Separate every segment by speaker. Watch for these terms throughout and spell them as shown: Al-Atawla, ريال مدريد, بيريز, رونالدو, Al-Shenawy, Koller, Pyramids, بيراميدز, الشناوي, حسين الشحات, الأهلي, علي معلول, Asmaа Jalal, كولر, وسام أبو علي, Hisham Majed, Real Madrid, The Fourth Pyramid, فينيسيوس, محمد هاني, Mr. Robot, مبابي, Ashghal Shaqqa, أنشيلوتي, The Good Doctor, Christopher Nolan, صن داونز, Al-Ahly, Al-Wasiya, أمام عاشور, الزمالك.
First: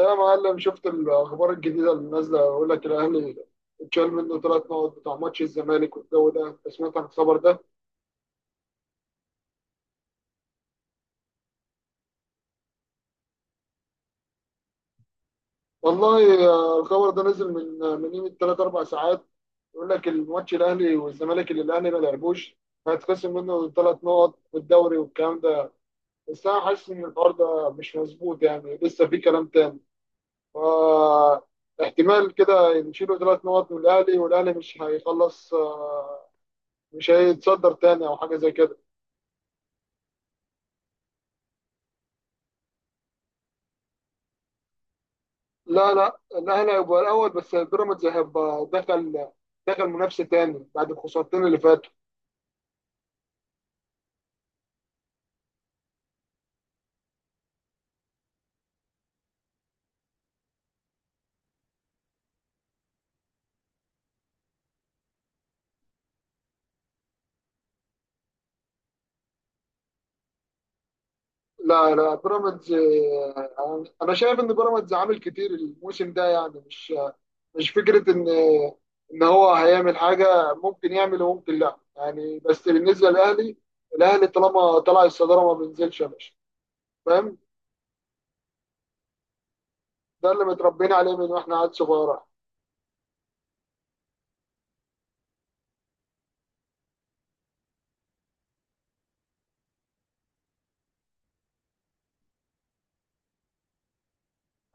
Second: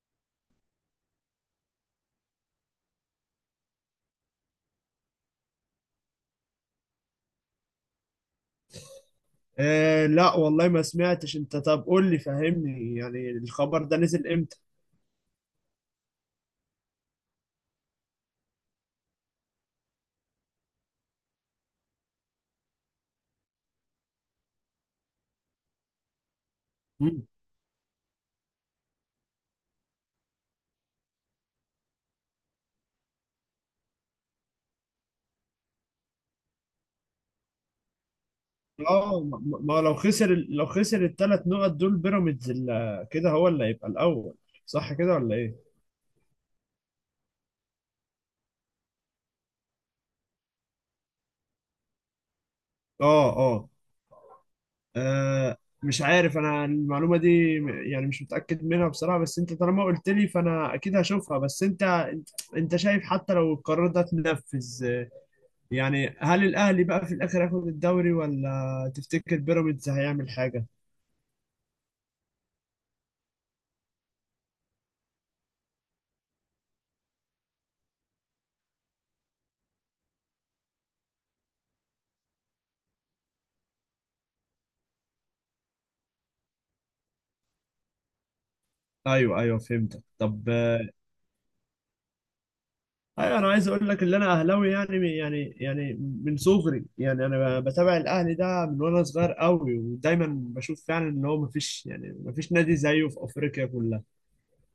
Speaker 1: يا معلم، شفت الاخبار الجديده اللي نازله؟ يقول لك الاهلي اتشال منه 3 نقط بتاع ماتش الزمالك والجو ده. انت سمعت عن الخبر ده؟
Speaker 2: لا والله ما سمعتش، انت طب قول لي فهمني، يعني الخبر ده نزل امتى؟
Speaker 1: والله، الخبر ده نزل من قيمه ثلاث اربع ساعات. يقول لك الماتش الاهلي والزمالك اللي الاهلي ما لعبوش، هيتخصم منه 3 نقط والدوري والكلام ده. بس انا حاسس ان
Speaker 2: مم.
Speaker 1: الحوار ده مش مظبوط، يعني لسه في كلام تاني. فا احتمال كده يشيلوا 3 نقط من الاهلي، والاهلي مش هيخلص، مش هيتصدر تاني او حاجه زي كده.
Speaker 2: ما، لو خسر لو خسر الثلاث نقط دول بيراميدز كده، هو اللي هيبقى الاول، صح كده ولا ايه؟
Speaker 1: لا، لا، الاهلي هيبقى الاول، بس بيراميدز هيبقى دخل منافسه تاني بعد الخسارتين اللي فاتوا.
Speaker 2: اه اه آه، مش عارف انا المعلومه دي يعني مش متاكد منها بصراحه، بس انت طالما قلت لي فانا اكيد هشوفها. بس انت أنت شايف، حتى لو القرار ده اتنفذ، يعني هل الاهلي بقى في الاخر هياخد الدوري ولا تفتكر بيراميدز هيعمل حاجه؟
Speaker 1: لا، لا، بيراميدز، انا شايف ان بيراميدز عامل كتير الموسم ده. يعني مش فكره ان هو هيعمل حاجه، ممكن يعمل وممكن لا. يعني بس بالنسبه للاهلي، الاهلي طالما طلع الصداره ما بينزلش يا باشا، فاهم؟
Speaker 2: ايوه ايوه فهمتك.
Speaker 1: ده اللي
Speaker 2: طب
Speaker 1: متربيين عليه من واحنا عيال صغيره.
Speaker 2: ايوه، انا عايز اقول لك ان انا اهلاوي، يعني من صغري، يعني انا بتابع الاهلي ده من وانا صغير قوي، ودايما بشوف فعلا ان هو مفيش، يعني مفيش نادي زيه في افريقيا كلها.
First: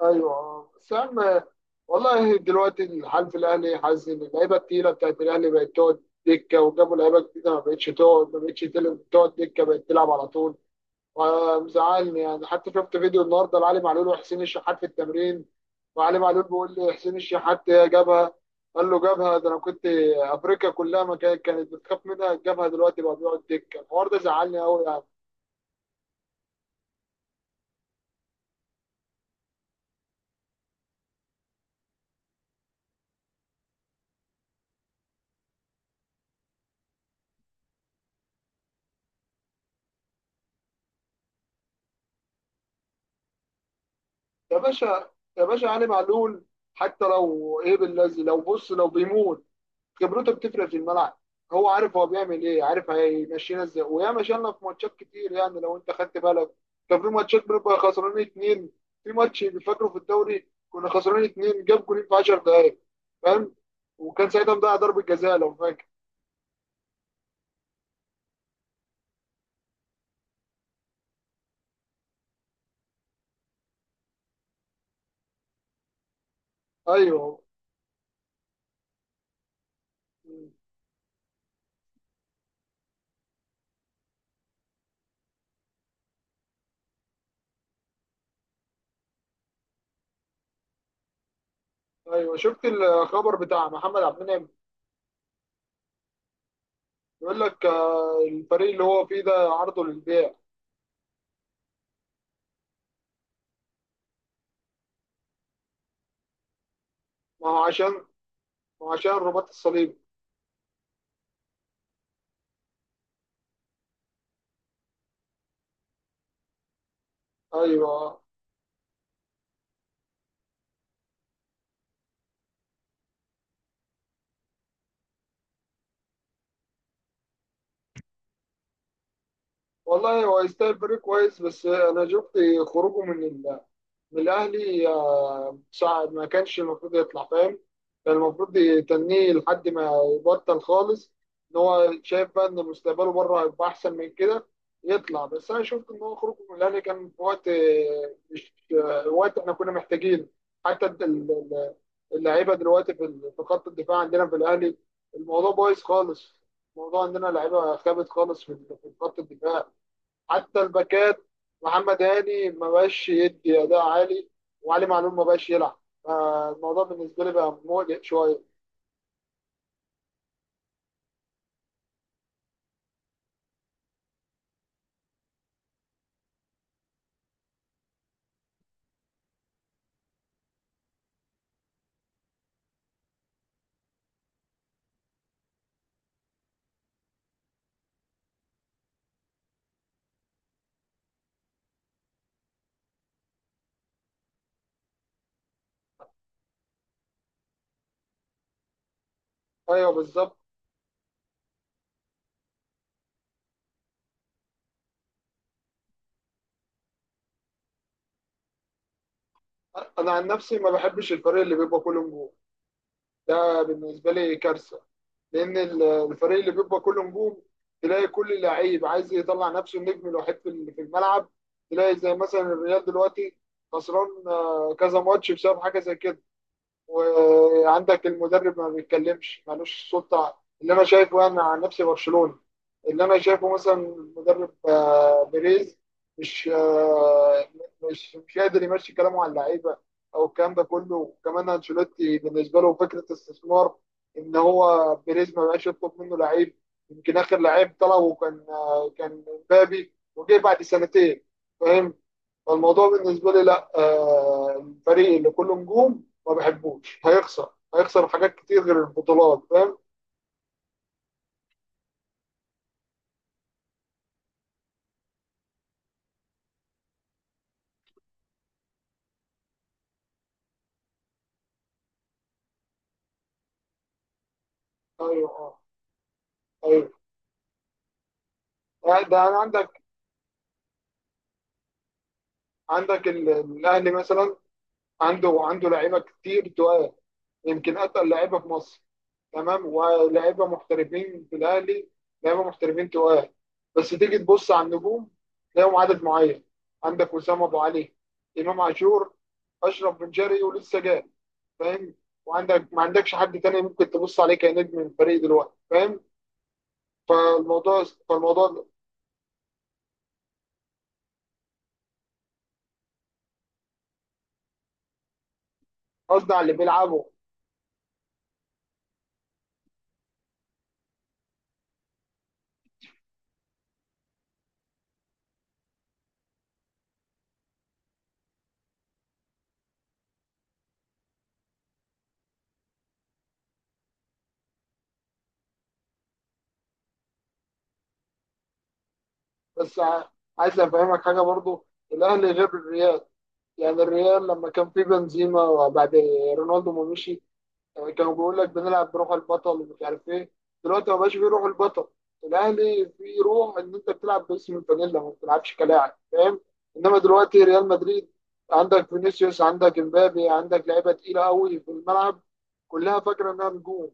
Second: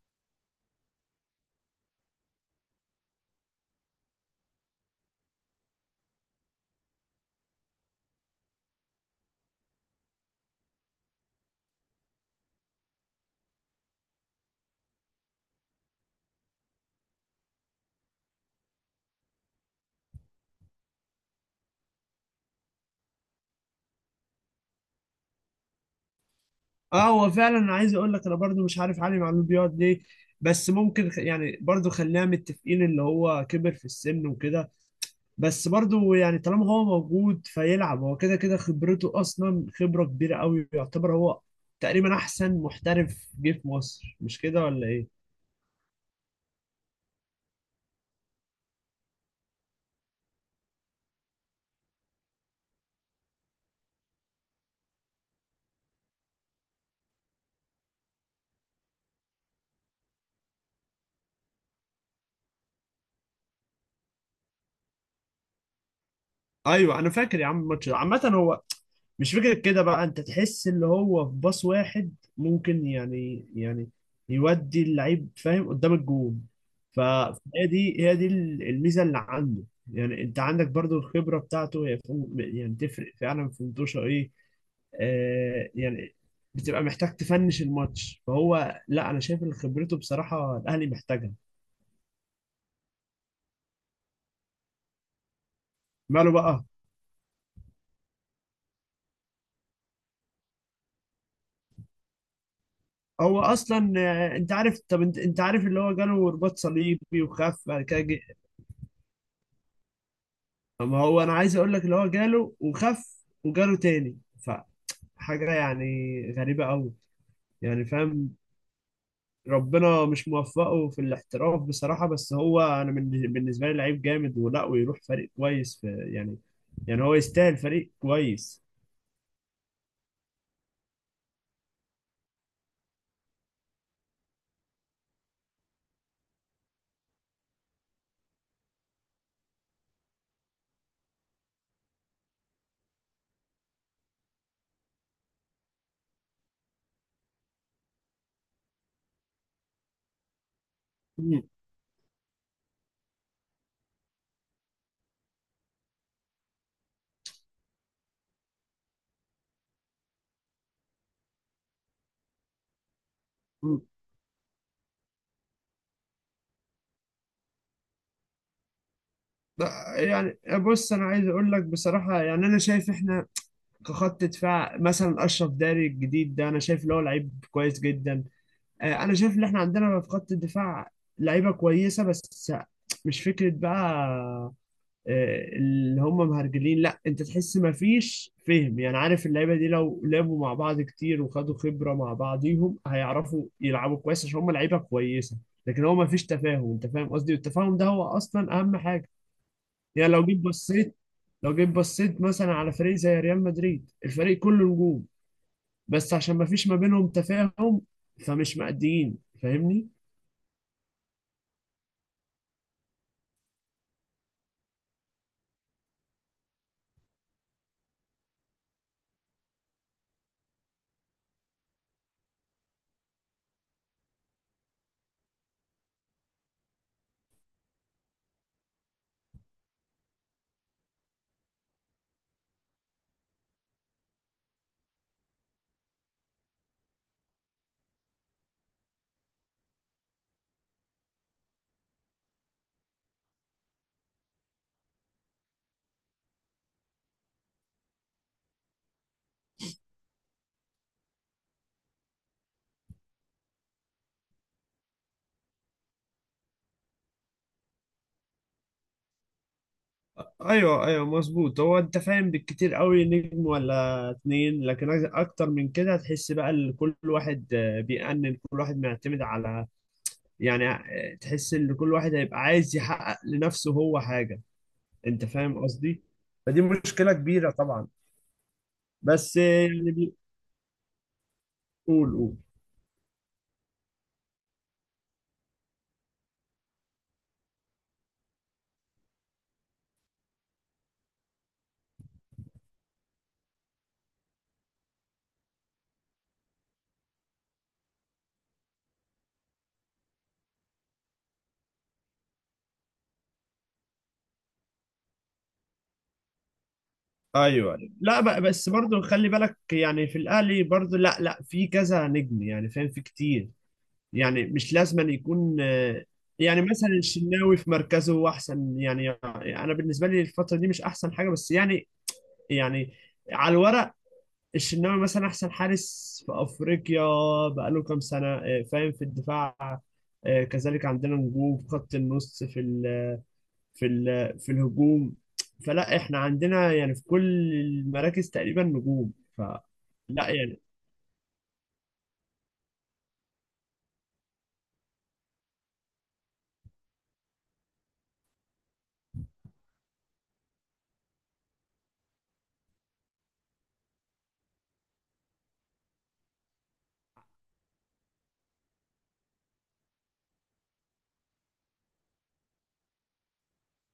Speaker 1: ايوه سام. والله دلوقتي الحال في الاهلي، حاسس ان اللعيبه التقيله بتاعت الاهلي بقت تقعد دكه، وجابوا لعيبه جديده ما بقتش تقعد ما بقتش تل- تقعد دكه، بقت تلعب على طول. ومزعلني. يعني حتى شفت فيديو النهارده لعلي معلول وحسين الشحات في التمرين. وعلي معلول بيقول لي حسين الشحات جابها. قال له جابها ده انا كنت، افريقيا كلها ما كانت بتخاف منها. جابها دلوقتي بقى بيقعد دكه؟ الحوار ده زعلني قوي يعني.
Speaker 2: اه، هو فعلا انا عايز اقول لك، انا برضو مش عارف علي معلول بيقعد ليه. بس ممكن يعني برضو خلينا متفقين اللي هو كبر في السن وكده. بس برضو يعني طالما هو موجود فيلعب، هو كده كده خبرته اصلا خبرة كبيرة قوي، يعتبر هو تقريبا احسن محترف جه في مصر، مش
Speaker 1: يا
Speaker 2: كده ولا ايه؟
Speaker 1: باشا، يا باشا، علي معلول حتى لو ايه بالذي، لو بص لو بيموت، خبرته بتفرق في الملعب. هو عارف هو بيعمل ايه، عارف هيمشينا ازاي، ويا مشينا في ماتشات كتير. يعني لو انت خدت بالك، كان في ماتشات بنبقى خسرانين اتنين. في ماتش فاكره في الدوري كنا خسرانين اتنين، جاب جولين في 10 دقايق، فاهم؟ وكان ساعتها مضيع ضربة جزاء لو فاكر.
Speaker 2: ايوه، انا فاكر يا عم الماتش ده. عامة، هو مش فكرة كده بقى، انت تحس اللي هو في باص واحد ممكن، يودي اللعيب، فاهم، قدام الجون. ف-
Speaker 1: ايوه.
Speaker 2: فهي دي هي دي الميزة اللي عنده. يعني انت
Speaker 1: م.
Speaker 2: عندك برضو الخبرة بتاعته، هي يعني تفرق فعلا في انتوشة ايه. يعني بتبقى محتاج تفنش الماتش، فهو لا، انا شايف ان خبرته بصراحه الاهلي محتاجها.
Speaker 1: ايوه، شفت الخبر بتاع محمد عبد المنعم؟
Speaker 2: ماله بقى؟
Speaker 1: بيقول لك، الفريق اللي هو فيه ده عرضه للبيع.
Speaker 2: هو اصلا، انت عارف، طب انت عارف اللي هو جاله رباط صليبي
Speaker 1: ما هو
Speaker 2: وخف بعد
Speaker 1: عشان
Speaker 2: كده
Speaker 1: ما هو عشان رباط الصليب.
Speaker 2: ما هو انا عايز اقول لك، اللي هو جاله وخف وجاله تاني، فحاجه يعني غريبه قوي، يعني
Speaker 1: ايوه.
Speaker 2: فاهم. ربنا مش موفقه في الاحتراف بصراحه، بس هو انا بالنسبه لي لعيب جامد، ولا ويروح فريق كويس في، يعني يعني هو يستاهل فريق كويس.
Speaker 1: والله هو يستاهل فريق كويس. بس انا شفت خروجه من الاهلي، صعب. ما كانش المفروض يطلع، فاهم؟ كان المفروض يتنيه لحد ما يبطل خالص. ان هو شايف بقى ان مستقبله بره هيبقى احسن من كده يطلع. بس انا شفت ان هو خروجه من الاهلي كان في وقت، مش وقت احنا كنا محتاجينه. حتى اللعيبه دلوقتي في خط الدفاع عندنا في الاهلي، الموضوع بايظ خالص. الموضوع عندنا لعيبه خابت خالص في خط الدفاع. حتى الباكات، محمد هاني ما بقاش يدي اداء
Speaker 2: مم.
Speaker 1: عالي. وعلي معلول ما بقاش يلعب. فالموضوع بالنسبه لي بقى مقلق شويه.
Speaker 2: لا، يعني بص، انا عايز اقول لك بصراحه، يعني انا شايف احنا كخط دفاع، مثلا اشرف داري الجديد ده انا شايف اللي هو لعيب كويس جدا. انا شايف ان احنا عندنا في خط الدفاع لعيبه كويسه، بس مش فكره بقى اللي هم مهرجلين، لا، انت تحس ما فيش فهم، يعني عارف، اللعيبه دي لو لعبوا مع بعض كتير وخدوا خبره مع بعضيهم هيعرفوا يلعبوا كويس، عشان هم لعيبه كويسه. لكن هو ما فيش تفاهم، انت فاهم قصدي، والتفاهم ده هو اصلا اهم حاجه.
Speaker 1: ايوه،
Speaker 2: يعني لو
Speaker 1: بالظبط.
Speaker 2: جيت بصيت، لو جيت بصيت مثلا على فريق زي ريال مدريد، الفريق كله نجوم، بس عشان ما فيش ما بينهم تفاهم، فمش مأديين، فاهمني؟
Speaker 1: انا عن نفسي ما بحبش الفريق اللي بيبقى كله نجوم. ده بالنسبه لي كارثه، لان الفريق اللي بيبقى كله نجوم تلاقي كل لعيب عايز يطلع نفسه النجم الوحيد في الملعب. تلاقي زي مثلا الريال دلوقتي خسران، كذا ماتش بسبب حاجه زي كده. وعندك المدرب ما بيتكلمش، مالوش سلطة. اللي أنا شايفه، أنا عن نفسي برشلوني، اللي أنا شايفه مثلا المدرب، بيريز مش آه، مش مش قادر يمشي كلامه على اللعيبة أو الكلام ده كله. وكمان أنشيلوتي بالنسبة له فكرة استثمار، إن هو بيريز ما بقاش يطلب منه لعيب. يمكن آخر لعيب طلبه كان مبابي، وجه بعد سنتين، فاهم؟ فالموضوع بالنسبه لي، لا، الفريق اللي كله نجوم ما بحبوش. هيخسر حاجات كتير غير البطولات، فاهم؟
Speaker 2: ايوه ايوه مظبوط. هو انت فاهم، بالكتير قوي نجم ولا اتنين، لكن اكتر من كده هتحس بقى ان كل واحد، بيأنن، كل واحد معتمد على، يعني تحس ان كل واحد هيبقى عايز يحقق لنفسه هو حاجة. انت
Speaker 1: ايوه،
Speaker 2: فاهم
Speaker 1: اه،
Speaker 2: قصدي؟ فدي
Speaker 1: ايوه.
Speaker 2: مشكلة كبيرة طبعا.
Speaker 1: ده
Speaker 2: بس
Speaker 1: انا عندك.
Speaker 2: يعني قول قول.
Speaker 1: عندك الاهلي مثلا عنده لعيبه كتير تقال، يمكن اتقل لعيبه في مصر، تمام. ولاعيبه محترفين في الاهلي، لعيبه محترفين تقال. بس تيجي تبص على النجوم، تلاقيهم عدد معين. عندك وسام ابو علي، امام عاشور، اشرف بن شرقي ولسه جاي، فاهم؟ وعندك ما عندكش حد تاني ممكن تبص عليه كنجم من الفريق دلوقتي، فاهم؟
Speaker 2: ايوه،
Speaker 1: فالموضوع
Speaker 2: لا ب-
Speaker 1: فالموضوع
Speaker 2: بس برضو خلي بالك، يعني في الاهلي برضو لا لا، في كذا نجم، يعني فاهم، في كتير. يعني مش لازم أن يكون
Speaker 1: قصدي على اللي
Speaker 2: يعني مثلا
Speaker 1: بيلعبه.
Speaker 2: الشناوي في مركزه هو احسن، يعني انا بالنسبه لي الفتره دي مش احسن حاجه، بس يعني، يعني على الورق، الشناوي مثلا احسن حارس في افريقيا بقاله كام سنه، فاهم، في الدفاع، كذلك عندنا نجوم في خط النص، في في الهجوم، فلا، احنا عندنا يعني في كل المراكز تقريبا نجوم، فلا
Speaker 1: بس ع- عايز
Speaker 2: يعني.
Speaker 1: افهمك حاجه برضو، الاهلي غير الريال. يعني الريال لما كان في بنزيما وبعد رونالدو ما مشي، يعني كانوا بيقول لك بنلعب بروح البطل ومش عارف ايه. دلوقتي ما بقاش في روح البطل. الاهلي في روح ان انت بتلعب باسم الفانيلا، ما بتلعبش كلاعب، فاهم؟ انما دلوقتي ريال مدريد عندك فينيسيوس، عندك امبابي، عندك لعيبه تقيله قوي في الملعب كلها فاكره انها نجوم،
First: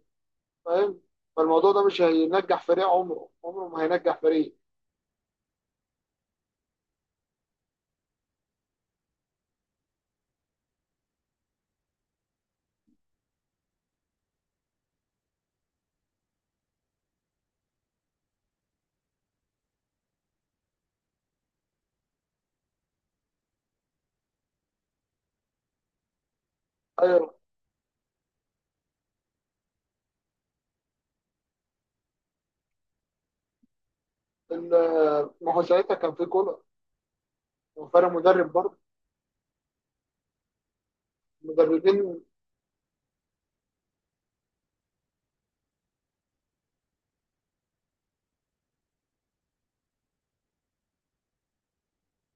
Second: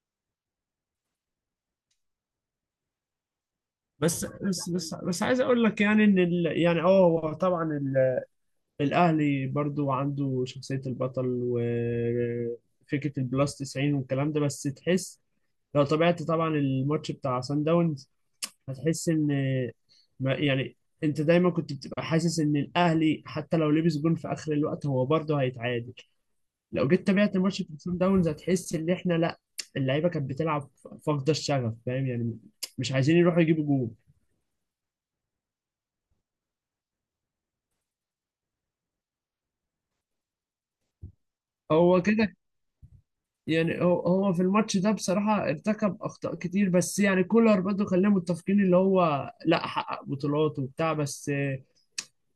Speaker 1: فاهم؟ فالموضوع ده مش هينجح فريق، عمره عمره ما هينجح
Speaker 2: بس
Speaker 1: فريق.
Speaker 2: بس بس بس عايز اقول لك، يعني ان ال، يعني اه هو طبعا الاهلي برضو عنده شخصية البطل وفكرة البلس 90 والكلام ده، بس تحس لو تابعت طبعا الماتش بتاع سان داونز، هتحس ان يعني انت دايما كنت بتبقى حاسس ان الاهلي حتى لو لبس جون في اخر الوقت هو برضه هيتعادل. لو جيت
Speaker 1: ايوه.
Speaker 2: تابعت ماتش بتاع سان داونز هتحس ان احنا لا، اللعيبه كانت بتلعب فاقده الشغف، فاهم يعني، مش عايزين يروحوا يجيبوا جول.
Speaker 1: ال- ما هو ساعتها كان في كولر، وفرق مدرب برضه،
Speaker 2: هو
Speaker 1: مدربين.
Speaker 2: كده. يعني هو في الماتش ده بصراحه ارتكب اخطاء كتير، بس يعني كولر برضه خلينا متفقين اللي هو لا، حقق بطولات وبتاع، بس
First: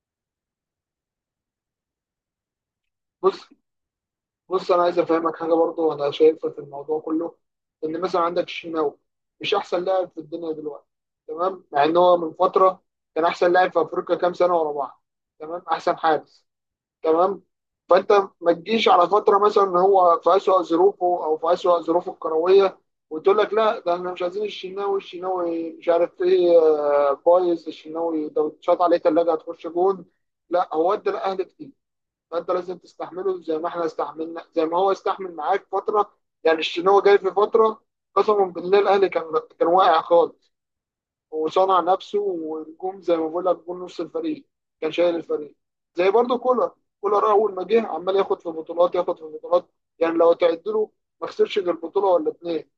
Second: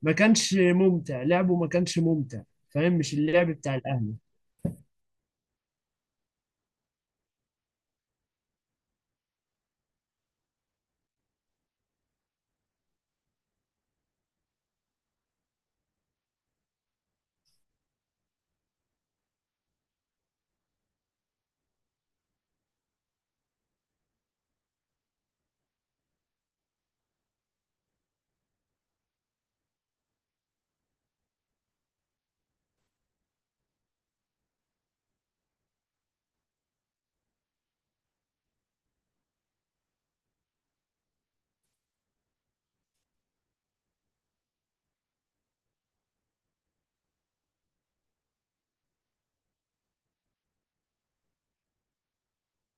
Speaker 2: ما كانش ممتع لعبه، ما كانش ممتع، فاهم، مش
Speaker 1: بص،
Speaker 2: اللعب بتاع الاهلي.
Speaker 1: بص، انا عايز افهمك حاجه برضه انا شايفها في الموضوع كله. ان مثلا عندك الشناوي مش احسن لاعب في الدنيا دلوقتي، تمام، مع ان هو من فتره كان احسن لاعب في افريقيا كام سنه ورا بعض، تمام، احسن حارس، تمام. فانت ما تجيش على فتره مثلا ان هو في اسوأ ظروفه او في اسوأ ظروفه الكرويه، وتقول لك لا، ده احنا مش عايزين الشناوي مش عارف ايه، بايظ، الشناوي ده اتشاط عليه ثلاجه هتخش جون. لا، هو ادى الاهلي كتير. فانت لازم تستحمله زي ما احنا استحملنا زي ما هو استحمل معاك فتره. يعني الشناوي جاي في فتره قسما بالله الاهلي كان واقع خالص، وصنع نفسه ونجوم. زي ما بقول لك جون، نص الفريق كان شايل الفريق. زي برضه كولر. كولر اول ما جه عمال ياخد في بطولات، ياخد في بطولات. يعني لو تعد له ما خسرش غير بطوله ولا اتنين،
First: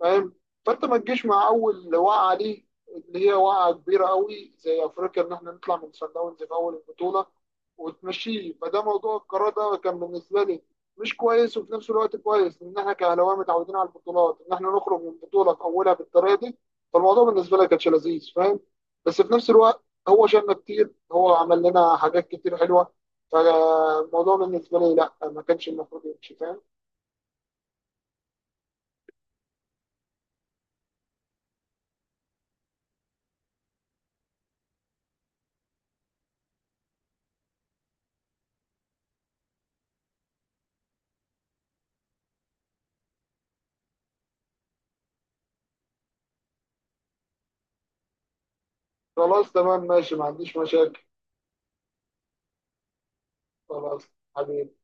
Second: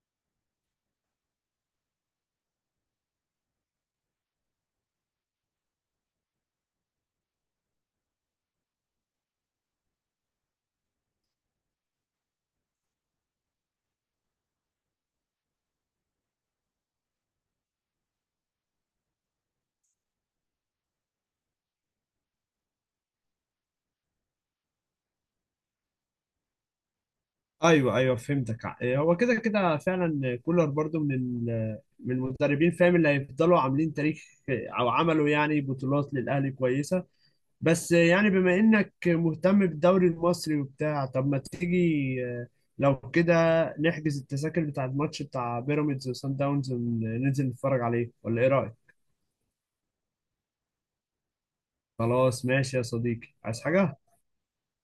Speaker 1: فاهم؟ فانت ما تجيش مع اول وقعه ليه اللي هي وقعه كبيره قوي زي افريقيا ان احنا نطلع من صن داونز في اول البطوله وتمشيه. فده موضوع. القرار ده كان بالنسبه لي مش كويس، وفي نفس الوقت كويس ان احنا كاهلاويه متعودين على البطولات، ان احنا نخرج من بطوله في اولها بالطريقه دي. فالموضوع بالنسبه لي كانش لذيذ، فاهم؟ بس في نفس الوقت هو شالنا كتير، هو عمل لنا حاجات كتير حلوه. فالموضوع بالنسبه لي، لا، ما كانش المفروض يمشي، فاهم؟
Speaker 2: ايوه ايوه فهمتك. إيه، هو كده كده فعلا كولر برضو من من المدربين، فاهم، اللي هيفضلوا عاملين تاريخ او عملوا يعني بطولات للاهلي كويسه. بس يعني بما انك مهتم بالدوري المصري وبتاع، طب ما تيجي، آه، لو كده، نحجز التذاكر بتاع الماتش بتاع بيراميدز وسان داونز وننزل نتفرج عليه، ولا ايه رايك؟
Speaker 1: خلاص، تمام، ماشي، ما عنديش مشاكل.
Speaker 2: خلاص، ماشي يا صديقي، عايز حاجه؟
Speaker 1: خلاص، حبيبي.